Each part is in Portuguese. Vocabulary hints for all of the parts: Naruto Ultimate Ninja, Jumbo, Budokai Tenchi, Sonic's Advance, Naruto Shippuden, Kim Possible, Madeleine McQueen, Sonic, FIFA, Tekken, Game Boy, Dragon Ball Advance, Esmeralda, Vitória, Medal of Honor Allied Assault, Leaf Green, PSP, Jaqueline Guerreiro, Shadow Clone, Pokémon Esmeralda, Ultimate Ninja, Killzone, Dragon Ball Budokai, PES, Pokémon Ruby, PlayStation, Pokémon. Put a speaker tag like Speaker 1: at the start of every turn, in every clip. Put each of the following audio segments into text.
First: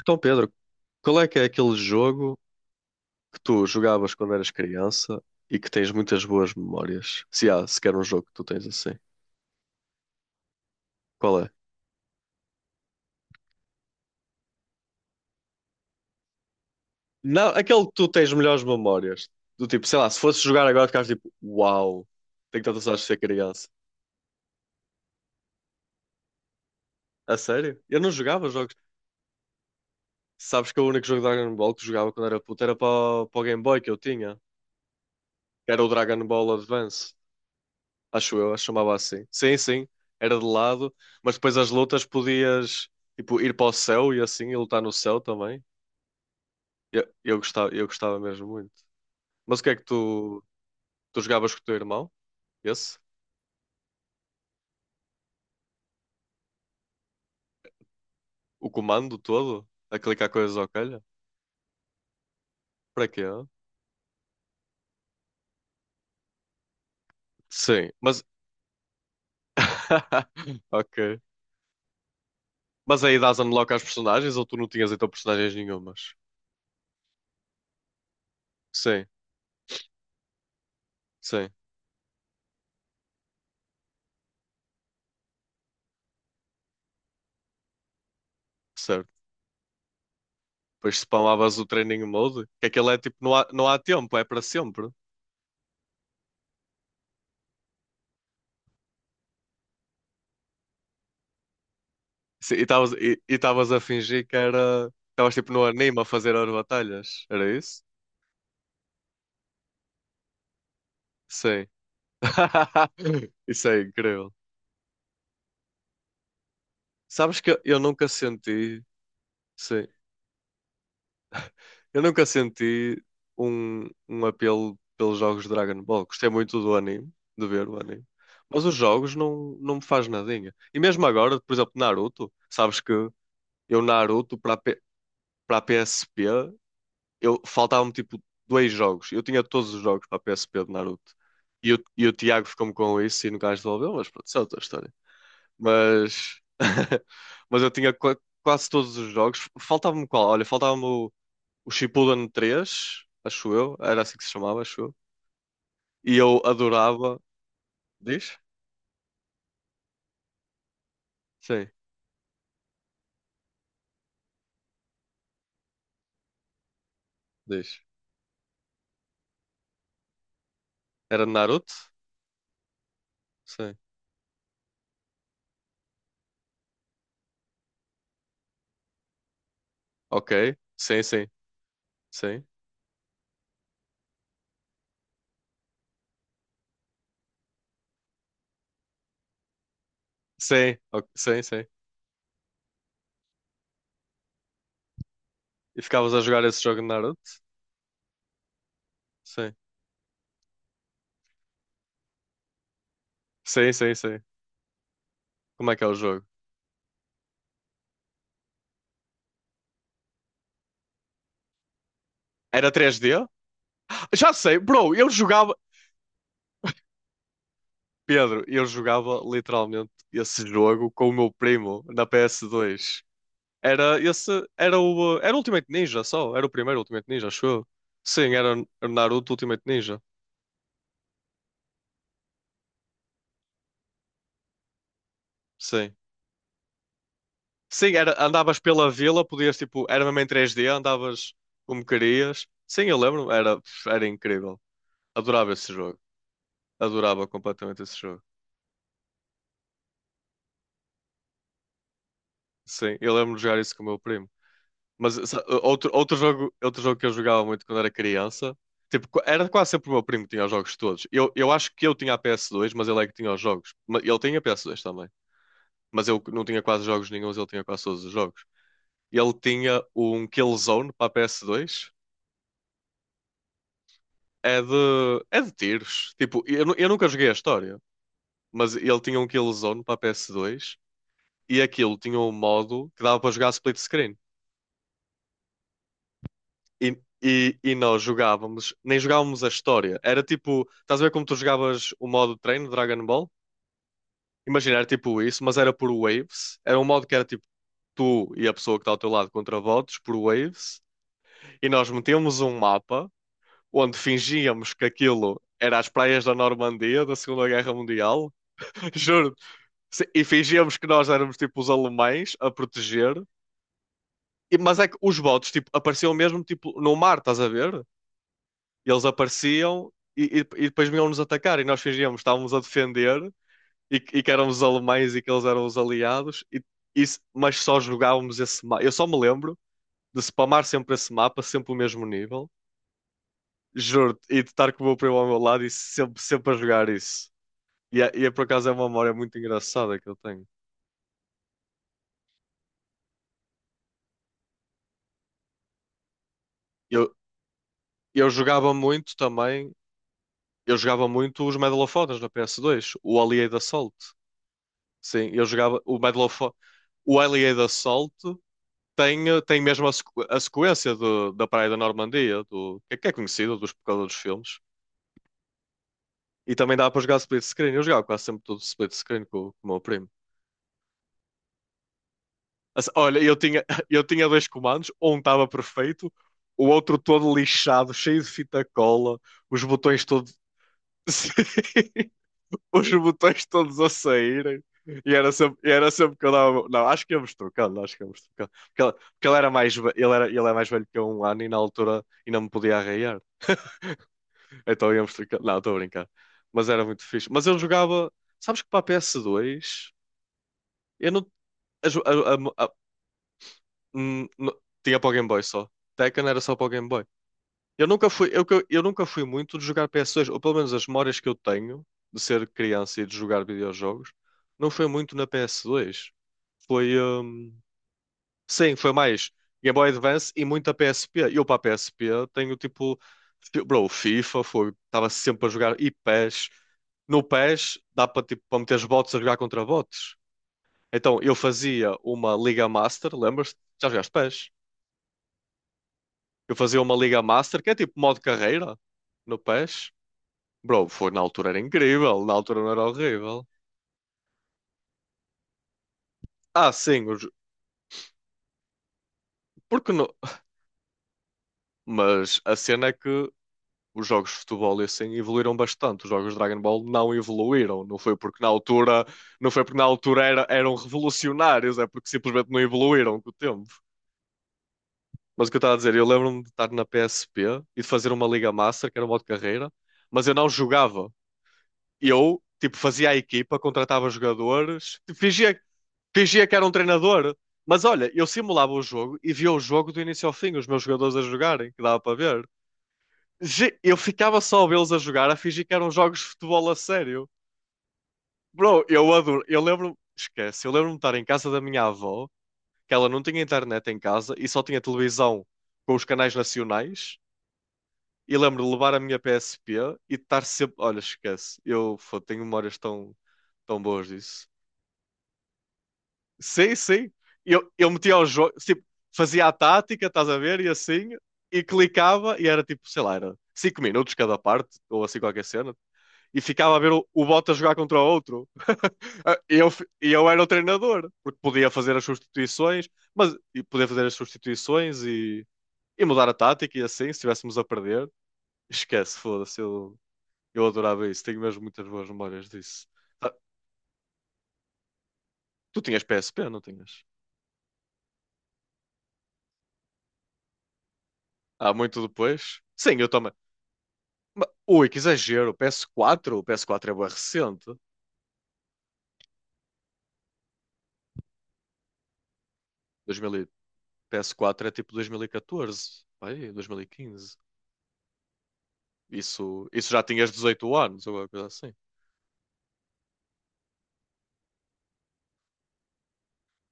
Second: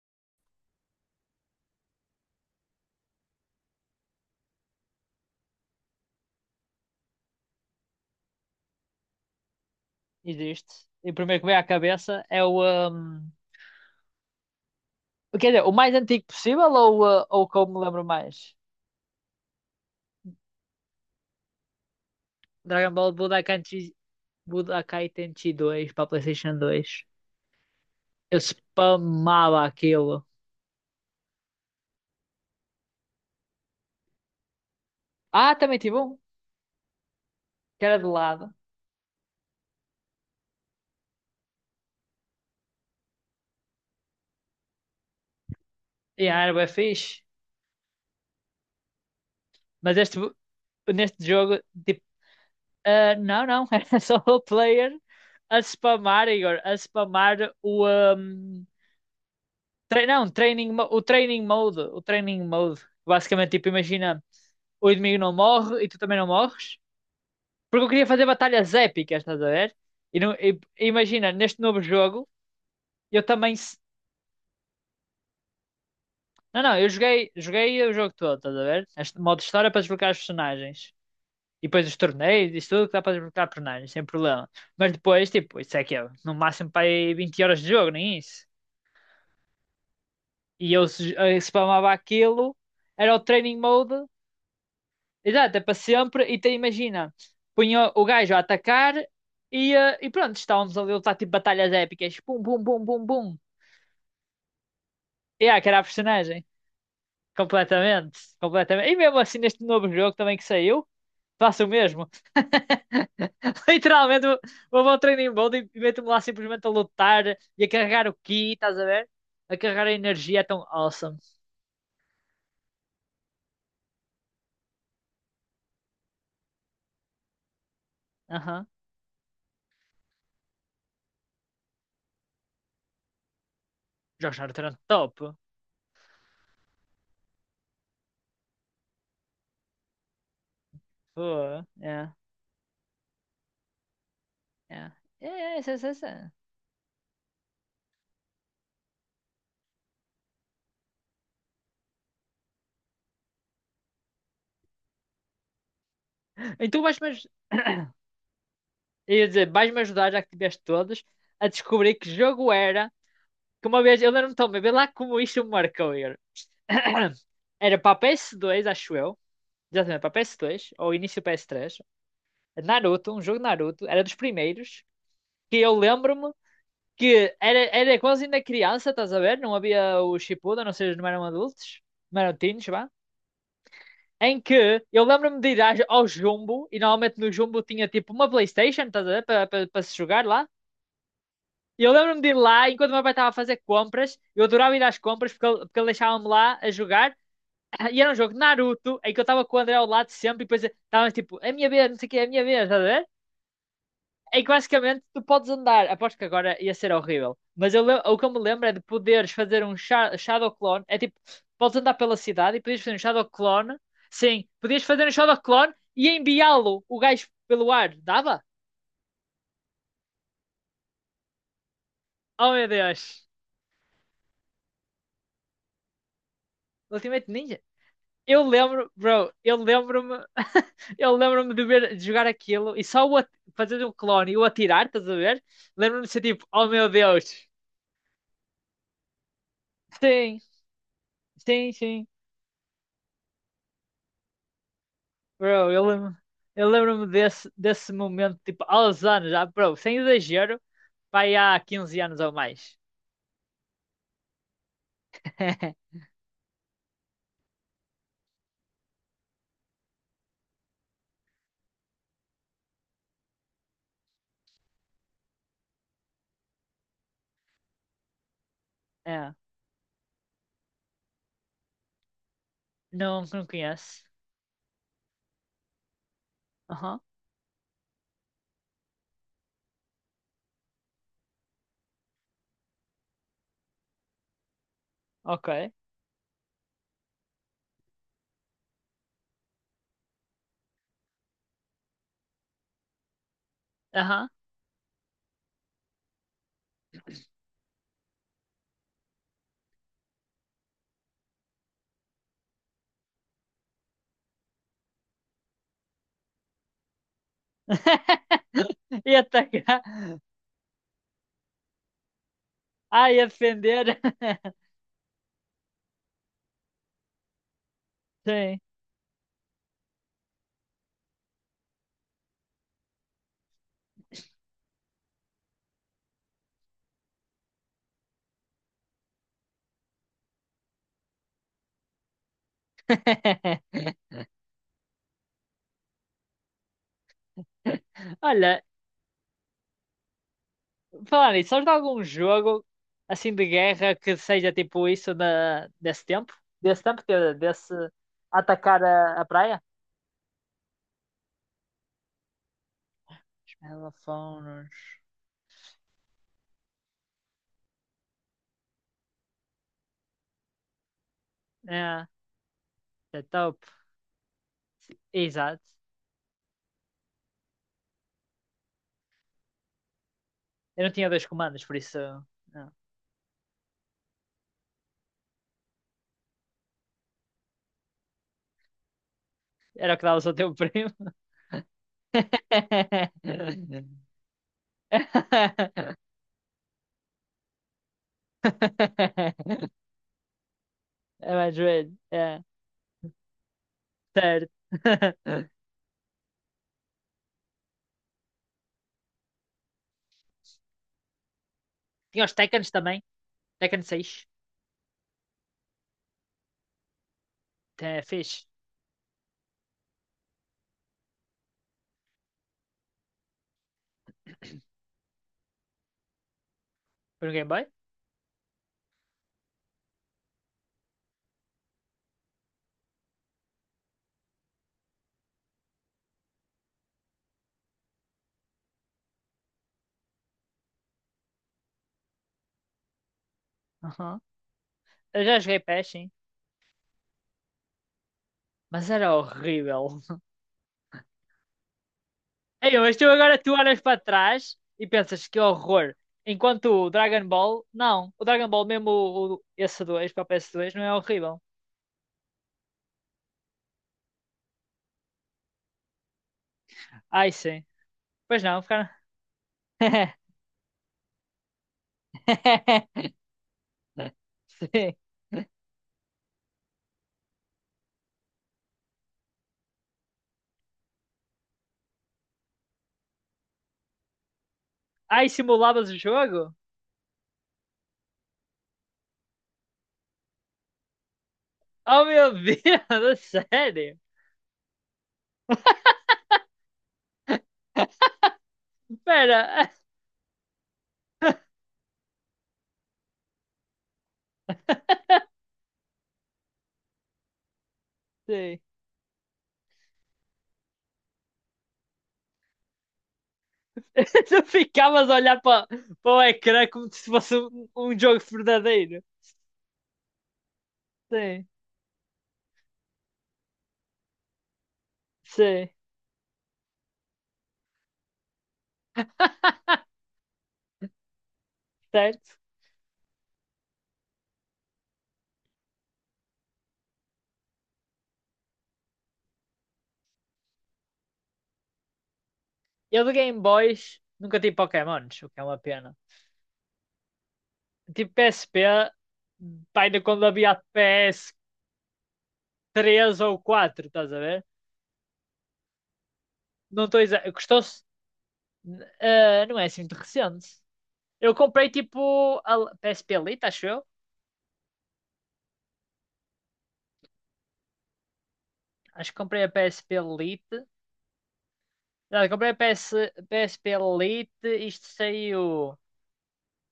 Speaker 1: Então, Pedro, qual é que é aquele jogo que tu jogavas quando eras criança e que tens muitas boas memórias? Se há sequer um jogo que tu tens assim.
Speaker 2: Existe. E o
Speaker 1: Qual
Speaker 2: primeiro que
Speaker 1: é?
Speaker 2: vem à cabeça é o. hum, Quer dizer, o mais antigo possível ou
Speaker 1: Não,
Speaker 2: o que eu me
Speaker 1: aquele que
Speaker 2: lembro
Speaker 1: tu tens
Speaker 2: mais?
Speaker 1: melhores memórias. Do tipo, sei lá, se fosse jogar agora, ficavas tipo, uau, tenho tantas
Speaker 2: Dragon
Speaker 1: horas de
Speaker 2: Ball
Speaker 1: ser
Speaker 2: Budokai,
Speaker 1: criança.
Speaker 2: Budokai Tenchi 2 para PlayStation 2.
Speaker 1: A sério? Eu não
Speaker 2: Eu
Speaker 1: jogava jogos.
Speaker 2: spamava aquilo.
Speaker 1: Sabes que o único jogo de Dragon Ball que jogava quando era puto era para o Game Boy que eu tinha.
Speaker 2: Ah,
Speaker 1: Que
Speaker 2: também
Speaker 1: Era o
Speaker 2: tive um,
Speaker 1: Dragon Ball Advance.
Speaker 2: que era de
Speaker 1: Acho eu,
Speaker 2: lado.
Speaker 1: acho que chamava assim. Sim, sim, era de lado, mas depois as lutas podias tipo, ir para o céu e assim, e lutar no céu também.
Speaker 2: Era bem
Speaker 1: Eu,
Speaker 2: fixe.
Speaker 1: eu gostava, eu gostava mesmo muito. Mas o que é que
Speaker 2: Mas este,
Speaker 1: tu, tu
Speaker 2: neste
Speaker 1: jogavas
Speaker 2: jogo,
Speaker 1: com o teu
Speaker 2: tipo,
Speaker 1: irmão? Esse?
Speaker 2: ah, não, não, era só o player a spamar, Igor, a spamar o. hum,
Speaker 1: O comando todo? A
Speaker 2: não,
Speaker 1: clicar coisas ao
Speaker 2: training,
Speaker 1: calho?
Speaker 2: o training mode. O training mode.
Speaker 1: Para quê?
Speaker 2: Basicamente, tipo, imagina. O inimigo não morre e tu também não morres. Porque eu
Speaker 1: Sim,
Speaker 2: queria
Speaker 1: mas.
Speaker 2: fazer batalhas épicas, estás a ver? E, não- e- e
Speaker 1: Ok.
Speaker 2: imagina, neste novo jogo,
Speaker 1: Mas aí
Speaker 2: eu
Speaker 1: dás
Speaker 2: também.
Speaker 1: unlock às personagens ou tu não tinhas então personagens nenhumas?
Speaker 2: Não, não, eu joguei o jogo todo, estás a ver?
Speaker 1: Sim,
Speaker 2: Este modo de história é para desbloquear os personagens.
Speaker 1: sim,
Speaker 2: E depois os torneios, isso tudo que dá para desbloquear personagens, sem problema. Mas depois, tipo, isso é que é no máximo para aí 20 horas de jogo, nem isso.
Speaker 1: certo.
Speaker 2: E eu,
Speaker 1: Depois
Speaker 2: se- eu
Speaker 1: spamavas o
Speaker 2: spamava
Speaker 1: training mode,
Speaker 2: aquilo,
Speaker 1: que aquele é
Speaker 2: era
Speaker 1: tipo,
Speaker 2: o
Speaker 1: não há,
Speaker 2: training
Speaker 1: não há
Speaker 2: mode.
Speaker 1: tempo, é para sempre.
Speaker 2: Exato, é para sempre. E te imagina, punha o gajo a atacar e pronto, estávamos ali a lutar tipo batalhas épicas. Pum,
Speaker 1: Sim, e
Speaker 2: pum, pum,
Speaker 1: estavas
Speaker 2: pum, pum.
Speaker 1: estavas a fingir que era. Estavas tipo no
Speaker 2: Que era a
Speaker 1: anime a fazer
Speaker 2: personagem.
Speaker 1: as batalhas, era isso?
Speaker 2: Completamente, completamente. E mesmo assim, neste novo jogo também que saiu, faço
Speaker 1: Sim.
Speaker 2: o mesmo.
Speaker 1: Isso é
Speaker 2: Literalmente,
Speaker 1: incrível.
Speaker 2: vou ao training mode e meto-me lá simplesmente a lutar
Speaker 1: Sabes que
Speaker 2: e a
Speaker 1: eu
Speaker 2: carregar
Speaker 1: nunca
Speaker 2: o ki, estás
Speaker 1: senti.
Speaker 2: a ver? A
Speaker 1: Sim.
Speaker 2: carregar a energia é tão awesome.
Speaker 1: Eu nunca senti um apelo pelos jogos de Dragon Ball. Gostei muito do anime, de ver o anime. Mas
Speaker 2: Aham.
Speaker 1: os jogos não, não me faz nadinha. E mesmo agora, por exemplo, Naruto, sabes que eu
Speaker 2: Jogos
Speaker 1: Naruto
Speaker 2: de
Speaker 1: para a
Speaker 2: Naruto eram
Speaker 1: P-
Speaker 2: top.
Speaker 1: para a PSP eu faltavam-me tipo dois jogos. Eu tinha todos os jogos para a PSP de Naruto.
Speaker 2: Pô,
Speaker 1: E, o
Speaker 2: é,
Speaker 1: Tiago ficou-me com isso e nunca mais devolveu, mas pronto, isso é outra
Speaker 2: é.
Speaker 1: história.
Speaker 2: É, é, é, é, é.
Speaker 1: Mas, mas eu tinha quase todos os jogos. Faltava-me qual? Olha, faltava-me o Shippuden 3 acho eu. Era assim que se chamava, acho eu. E eu
Speaker 2: Então, mas,
Speaker 1: adorava.
Speaker 2: mas
Speaker 1: Diz?
Speaker 2: eu ia dizer, vais-me ajudar, já que tiveste todos, a
Speaker 1: Sim,
Speaker 2: descobrir que jogo era. Que uma vez, eu lembro-me tão bem, vê lá como isto me marcou. Igor. Era
Speaker 1: diz.
Speaker 2: para PS2, acho eu. Exatamente, para PS2, ou início
Speaker 1: Era de Naruto?
Speaker 2: PS3. Naruto, um jogo de
Speaker 1: Sim.
Speaker 2: Naruto, era dos primeiros. Que eu lembro-me que era quase ainda criança, estás a ver? Não havia o
Speaker 1: Ok.
Speaker 2: Shippuden, ou seja,
Speaker 1: Sim,
Speaker 2: não eram
Speaker 1: sim.
Speaker 2: adultos, não eram
Speaker 1: Sim.
Speaker 2: teens, vá. Em que eu lembro-me de ir ao Jumbo, e normalmente no Jumbo tinha tipo uma PlayStation, estás a ver? Para se jogar lá.
Speaker 1: Sim, ok, sim, sim.
Speaker 2: E eu lembro-me de ir lá, enquanto o meu pai estava a fazer compras, eu adorava ir às compras porque ele, porque
Speaker 1: E
Speaker 2: ele
Speaker 1: ficavas a
Speaker 2: deixava-me
Speaker 1: jogar
Speaker 2: lá
Speaker 1: esse
Speaker 2: a
Speaker 1: jogo de
Speaker 2: jogar.
Speaker 1: Naruto?
Speaker 2: E era um jogo de Naruto, em que eu estava
Speaker 1: Sim.
Speaker 2: com o André ao lado sempre, e depois estava tipo, é a minha vez, não sei o que, é a minha vez, estás a ver?
Speaker 1: Sim, sim, sim.
Speaker 2: Em que basicamente tu podes
Speaker 1: Como é que é
Speaker 2: andar,
Speaker 1: o
Speaker 2: aposto que
Speaker 1: jogo?
Speaker 2: agora ia ser horrível, mas o que eu me lembro é de poderes fazer um Shadow Clone, é tipo, podes andar pela cidade e
Speaker 1: Era
Speaker 2: podias fazer um
Speaker 1: 3D?
Speaker 2: Shadow Clone,
Speaker 1: Já
Speaker 2: sim,
Speaker 1: sei,
Speaker 2: podias
Speaker 1: bro,
Speaker 2: fazer
Speaker 1: eu
Speaker 2: um Shadow
Speaker 1: jogava.
Speaker 2: Clone e enviá-lo, o gajo, pelo ar, dava?
Speaker 1: Pedro, eu jogava literalmente esse jogo com o meu primo na
Speaker 2: Oh meu
Speaker 1: PS2.
Speaker 2: Deus!
Speaker 1: Era esse. Era o. Era Ultimate Ninja só. Era o primeiro Ultimate
Speaker 2: Ultimate
Speaker 1: Ninja, acho
Speaker 2: Ninja?
Speaker 1: eu. Sim,
Speaker 2: Eu
Speaker 1: era o
Speaker 2: lembro,
Speaker 1: Naruto
Speaker 2: bro, eu
Speaker 1: Ultimate Ninja.
Speaker 2: lembro-me, eu lembro-me de ver, de jogar aquilo e só o fazer um clone e o atirar, estás a ver?
Speaker 1: Sim.
Speaker 2: Lembro-me de ser tipo, oh meu Deus.
Speaker 1: Sim, era, andavas pela vila, podias tipo. Era mesmo em
Speaker 2: Sim,
Speaker 1: 3D, andavas
Speaker 2: sim,
Speaker 1: como
Speaker 2: sim.
Speaker 1: querias. Sim, eu lembro. Era, era incrível. Adorava esse
Speaker 2: Bro, eu
Speaker 1: jogo.
Speaker 2: lembro, eu lembro-me
Speaker 1: Adorava
Speaker 2: desse,
Speaker 1: completamente
Speaker 2: desse
Speaker 1: esse jogo.
Speaker 2: momento, tipo, há uns anos, já, bro, sem exagero, vai há 15 anos ou mais.
Speaker 1: Sim, eu lembro de jogar isso com o meu primo. Mas outro jogo que eu jogava muito quando era criança, tipo, era quase sempre o meu primo que tinha os jogos todos. Eu acho que eu tinha a PS2, mas ele é que tinha os jogos. Ele tinha a PS2 também, mas eu não tinha quase jogos nenhuns, ele tinha quase todos os jogos. Ele
Speaker 2: É,
Speaker 1: tinha um Killzone para a PS2,
Speaker 2: não, não conheço.
Speaker 1: é de tiros. Tipo, eu
Speaker 2: Aham,
Speaker 1: nunca joguei a história, mas ele tinha um Killzone para a PS2 e aquilo tinha um modo que dava para jogar split screen.
Speaker 2: ok.
Speaker 1: Nós jogávamos, nem jogávamos a história. Era tipo, estás a ver como tu jogavas o modo de treino, Dragon Ball?
Speaker 2: Aham.
Speaker 1: Imagina, era tipo isso, mas era por waves. Era um modo que era tipo tu e a pessoa que está ao teu lado contra votos por waves. E nós metíamos um mapa onde fingíamos que aquilo era as praias da Normandia da Segunda Guerra Mundial.
Speaker 2: E
Speaker 1: Juro.
Speaker 2: atacar.
Speaker 1: E fingíamos que nós éramos tipo os alemães a proteger.
Speaker 2: Ai, a defender.
Speaker 1: Mas é que os votos tipo, apareciam mesmo tipo, no mar, estás a ver?
Speaker 2: Sim.
Speaker 1: Eles apareciam e depois vinham-nos atacar e nós fingíamos que estávamos a defender e que éramos os alemães e que eles eram os aliados, e, mas só jogávamos esse mapa. Eu só me lembro de spamar sempre esse mapa, sempre o mesmo nível, juro, e de estar com o meu primo ao meu lado e sempre, sempre a jogar isso. E é por
Speaker 2: Olha,
Speaker 1: acaso é uma memória muito engraçada que eu tenho.
Speaker 2: falar nisso, sabes de algum jogo assim de guerra que seja tipo isso na, desse tempo? Desse tempo,
Speaker 1: Eu,
Speaker 2: quer dizer, desse
Speaker 1: eu jogava
Speaker 2: atacar
Speaker 1: muito
Speaker 2: a praia?
Speaker 1: também, eu jogava muito os Medal of Honors na PS2, o Allied Assault.
Speaker 2: Megafonos.
Speaker 1: Sim, eu jogava o Medal of Honor. O Alien Assault tem, tem mesmo a, a sequência da Praia da
Speaker 2: É,
Speaker 1: Normandia, do, que é
Speaker 2: é
Speaker 1: conhecida
Speaker 2: top.
Speaker 1: dos por causa dos filmes.
Speaker 2: Exato.
Speaker 1: E também dá para jogar split screen. Eu jogava quase sempre tudo split screen com o meu primo.
Speaker 2: Eu não tinha dois comandos, por isso. Não.
Speaker 1: Assim, olha, eu tinha, eu tinha dois comandos, um estava perfeito, o outro todo lixado, cheio de fita cola, os
Speaker 2: Era o
Speaker 1: botões
Speaker 2: que dava ao
Speaker 1: todos.
Speaker 2: teu primo.
Speaker 1: Os botões todos a saírem. E era sempre que eu dava. Não, acho que íamos trocando. Porque ele era mais, ele era, ele é mais velho que eu um
Speaker 2: É
Speaker 1: ano e
Speaker 2: mais
Speaker 1: na
Speaker 2: velho.
Speaker 1: altura ainda
Speaker 2: É,
Speaker 1: me podia arraiar.
Speaker 2: certo.
Speaker 1: Então íamos ficar. Não, estou a brincar. Mas era muito fixe. Mas eu jogava. Sabes que para a PS2 eu não. a jo-
Speaker 2: Tinha os Tekkens
Speaker 1: a-
Speaker 2: também. Tekken 6.
Speaker 1: hum, não- tinha para o Game Boy só. Tekken era só para o Game Boy. Eu
Speaker 2: É,
Speaker 1: nunca fui,
Speaker 2: fixe.
Speaker 1: eu nunca fui muito de jogar PS2, ou pelo menos as memórias que eu tenho de ser criança e de jogar videojogos, não foi muito na PS2. Foi.
Speaker 2: Foi no Game Boy?
Speaker 1: Sim, foi mais Game Boy Advance e muita PSP. Eu para a PSP tenho tipo, bro, FIFA, foi, estava sempre a jogar e PES. No PES dá para tipo, para meter os bots a jogar contra bots. Então eu fazia uma Liga Master, lembras-te? Já jogaste
Speaker 2: Aham.
Speaker 1: PES?
Speaker 2: Eu já joguei PES, sim.
Speaker 1: Eu fazia uma Liga Master, que é tipo modo carreira
Speaker 2: Mas era
Speaker 1: no PES.
Speaker 2: horrível.
Speaker 1: Bro, foi na altura era incrível, na altura não
Speaker 2: Ei,
Speaker 1: era
Speaker 2: mas tu agora
Speaker 1: horrível.
Speaker 2: tu olhas para trás e pensas que horror. Enquanto
Speaker 1: Ah,
Speaker 2: o
Speaker 1: sim,
Speaker 2: Dragon Ball, não. O Dragon Ball, mesmo esse
Speaker 1: porque no...
Speaker 2: 2 para o ps dois não é horrível.
Speaker 1: mas a cena é que os jogos de futebol e assim evoluíram bastante. Os jogos de Dragon Ball não
Speaker 2: Ai, sim.
Speaker 1: evoluíram. Não foi porque
Speaker 2: Pois
Speaker 1: na
Speaker 2: não, ficaram.
Speaker 1: altura, não foi porque na altura era, eram revolucionários, é porque simplesmente não evoluíram com o tempo.
Speaker 2: Sim.
Speaker 1: Mas o que eu estava a dizer, eu lembro-me de estar na PSP e de fazer uma Liga Master, que era um modo de carreira, mas eu não jogava. Eu, tipo, fazia a equipa, contratava jogadores, tipo,
Speaker 2: Ai,
Speaker 1: fingia,
Speaker 2: simulavas o
Speaker 1: fingia
Speaker 2: jogo?
Speaker 1: que era um treinador. Mas olha, eu simulava o jogo e via o jogo do início ao fim, os meus jogadores a jogarem, que dava
Speaker 2: Oh,
Speaker 1: para
Speaker 2: meu
Speaker 1: ver.
Speaker 2: Deus, a
Speaker 1: Eu
Speaker 2: sério?
Speaker 1: ficava só a vê-los a jogar, a fingir que eram jogos de futebol a sério. Bro, eu adoro. Eu
Speaker 2: Espera.
Speaker 1: lembro, esquece, eu lembro-me de estar em casa da minha avó, que ela não tinha internet em casa e só tinha televisão com os canais nacionais. E
Speaker 2: Sim.
Speaker 1: lembro de levar a minha PSP e de estar sempre. Olha, esquece, eu fô, tenho memórias tão, tão boas
Speaker 2: Tu
Speaker 1: disso.
Speaker 2: ficavas a olhar para o ecrã
Speaker 1: Sim,
Speaker 2: como se
Speaker 1: sim.
Speaker 2: fosse um,
Speaker 1: Eu
Speaker 2: um
Speaker 1: metia
Speaker 2: jogo
Speaker 1: os jogos, tipo,
Speaker 2: verdadeiro.
Speaker 1: fazia a tática, estás a ver, e assim,
Speaker 2: Sim,
Speaker 1: e clicava, e era tipo, sei lá, era 5 minutos cada parte, ou assim qualquer
Speaker 2: sim,
Speaker 1: cena. E ficava a ver o Bottas jogar contra o outro. Ah, eu era o treinador, porque podia fazer as
Speaker 2: certo?
Speaker 1: substituições, mas podia fazer as substituições e mudar a tática e assim, se estivéssemos a perder. Esquece, foda-se, eu adorava isso. Tenho mesmo muitas boas memórias disso.
Speaker 2: Eu de
Speaker 1: Ah,
Speaker 2: Game Boys nunca tive Pokémons, o que é uma
Speaker 1: tu
Speaker 2: pena.
Speaker 1: tinhas PSP, não tinhas?
Speaker 2: Tipo PSP, pá, ainda quando havia ps
Speaker 1: Há muito depois? Sim, eu
Speaker 2: três
Speaker 1: também.
Speaker 2: ou quatro estás a ver?
Speaker 1: Ui, que exagero. PS4, o
Speaker 2: Não
Speaker 1: PS4 é
Speaker 2: estou
Speaker 1: bué
Speaker 2: exagerando.
Speaker 1: recente.
Speaker 2: Custou-se. Não é assim muito recente. Eu comprei tipo a PSP
Speaker 1: 2000,
Speaker 2: Lite,
Speaker 1: e-
Speaker 2: acho eu.
Speaker 1: PS4 é tipo 2014, aí, 2015.
Speaker 2: Acho que comprei a
Speaker 1: Isso, isso
Speaker 2: PSP
Speaker 1: já tinhas
Speaker 2: Lite.
Speaker 1: 18 anos, ou alguma coisa assim.
Speaker 2: Não, eu comprei a PS, PSP Lite. Isto saiu.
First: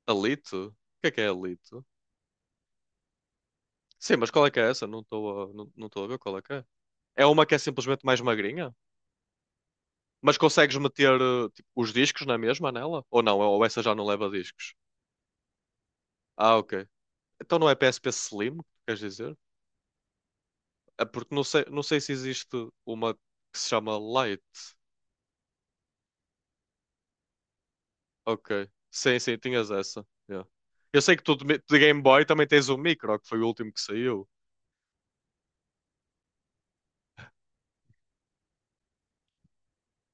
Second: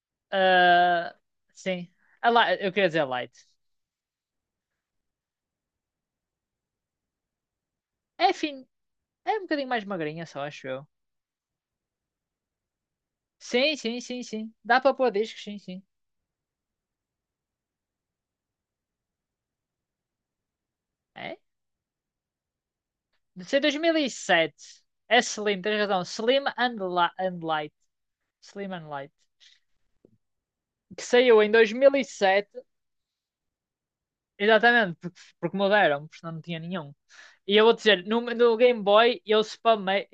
Speaker 1: Alito? O
Speaker 2: Ah,
Speaker 1: que é Alito?
Speaker 2: sim. Eu queria dizer Lite.
Speaker 1: Sim, mas qual é que é essa? Não, não estou a ver qual é que é. É uma que é simplesmente mais
Speaker 2: É, enfim,
Speaker 1: magrinha?
Speaker 2: é um bocadinho mais magrinha,
Speaker 1: Mas
Speaker 2: só acho
Speaker 1: consegues
Speaker 2: eu.
Speaker 1: meter eh, tipo, os discos na mesma nela? Ou não? Ou
Speaker 2: Sim,
Speaker 1: essa já
Speaker 2: sim,
Speaker 1: não
Speaker 2: sim,
Speaker 1: leva
Speaker 2: sim.
Speaker 1: discos?
Speaker 2: Dá para pôr discos, sim, sim.
Speaker 1: Ah, ok. Então não é PSP Slim, queres dizer? É porque
Speaker 2: É?
Speaker 1: não sei, não sei se existe uma
Speaker 2: De
Speaker 1: que
Speaker 2: ser
Speaker 1: se chama
Speaker 2: 2007.
Speaker 1: Lite.
Speaker 2: É Slim, tens razão. Slim and Light.
Speaker 1: Ok.
Speaker 2: Slim and Light.
Speaker 1: Sim, sim, tinhas essa. Yeah. Eu
Speaker 2: Que
Speaker 1: sei que tu
Speaker 2: saiu em
Speaker 1: de Game Boy também
Speaker 2: 2007.
Speaker 1: tens o Micro, que foi o último que saiu.
Speaker 2: Exatamente, porque mudaram, porque senão não tinha nenhum. E eu vou dizer, no Game Boy eu spamei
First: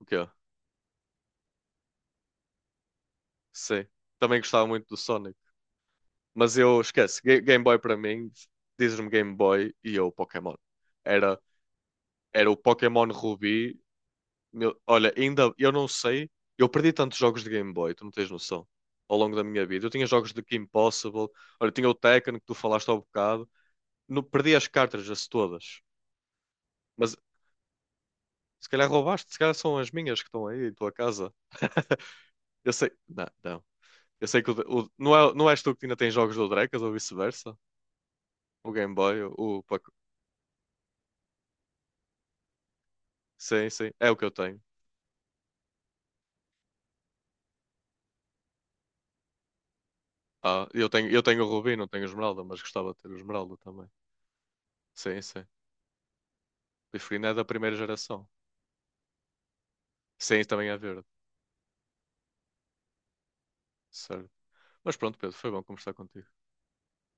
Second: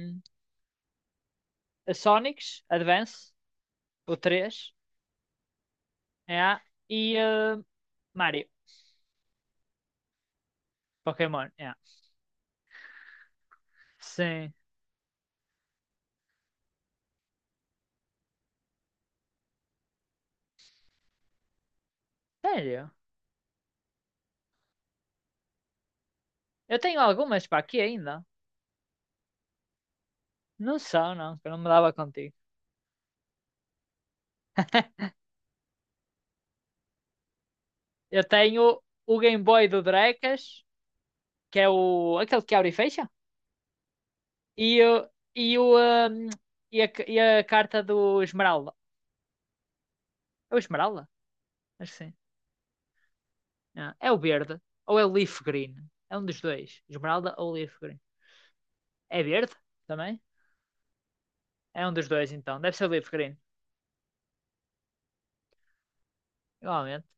Speaker 1: O quê?
Speaker 2: a Sonic's Advance,
Speaker 1: Sim.
Speaker 2: o
Speaker 1: Também gostava
Speaker 2: três
Speaker 1: muito do Sonic. Mas
Speaker 2: yeah,
Speaker 1: eu
Speaker 2: e
Speaker 1: esquece,
Speaker 2: ah,
Speaker 1: Game Boy para mim,
Speaker 2: Mario,
Speaker 1: dizes-me Game Boy e eu Pokémon. Era,
Speaker 2: Pokémon, yeah.
Speaker 1: era o Pokémon Ruby.
Speaker 2: Sim.
Speaker 1: Meu, olha, ainda eu não sei, eu perdi tantos jogos de Game Boy, tu não tens noção, ao longo da minha vida. Eu tinha jogos de Kim Possible, olha, tinha o Tekken que tu falaste
Speaker 2: Sério?
Speaker 1: há bocado. No, perdi as cartas as todas,
Speaker 2: Eu tenho
Speaker 1: mas
Speaker 2: algumas para aqui ainda.
Speaker 1: se calhar roubaste, se calhar são as minhas que estão aí em
Speaker 2: Não
Speaker 1: tua
Speaker 2: são,
Speaker 1: casa.
Speaker 2: não, que eu não me dava contigo.
Speaker 1: Eu sei, não, não. Eu sei que não, é, não és tu que ainda tens jogos do Drecas ou vice-versa?
Speaker 2: Eu
Speaker 1: O
Speaker 2: tenho
Speaker 1: Game Boy,
Speaker 2: o Game
Speaker 1: o
Speaker 2: Boy do
Speaker 1: Pac-
Speaker 2: Drecas, que é o aquele que abre e fecha,
Speaker 1: Sim, sim, é o que eu tenho.
Speaker 2: e, o- e, o, hum, e a carta do Esmeralda. É o
Speaker 1: Ah,
Speaker 2: Esmeralda?
Speaker 1: eu tenho o Rubi, não
Speaker 2: Acho que
Speaker 1: tenho o
Speaker 2: sim.
Speaker 1: Esmeralda, mas gostava de ter o Esmeralda também.
Speaker 2: Ah, é o verde. Ou é o
Speaker 1: Sim,
Speaker 2: Leaf
Speaker 1: sim.
Speaker 2: Green. É um dos dois.
Speaker 1: Biferina é
Speaker 2: Esmeralda
Speaker 1: da
Speaker 2: ou
Speaker 1: primeira
Speaker 2: Leaf Green.
Speaker 1: geração.
Speaker 2: É verde também?
Speaker 1: Sim, também é verde.
Speaker 2: É um dos dois então. Deve ser o Leaf Green.
Speaker 1: Certo. Mas pronto, Pedro, foi bom conversar contigo.
Speaker 2: Igualmente.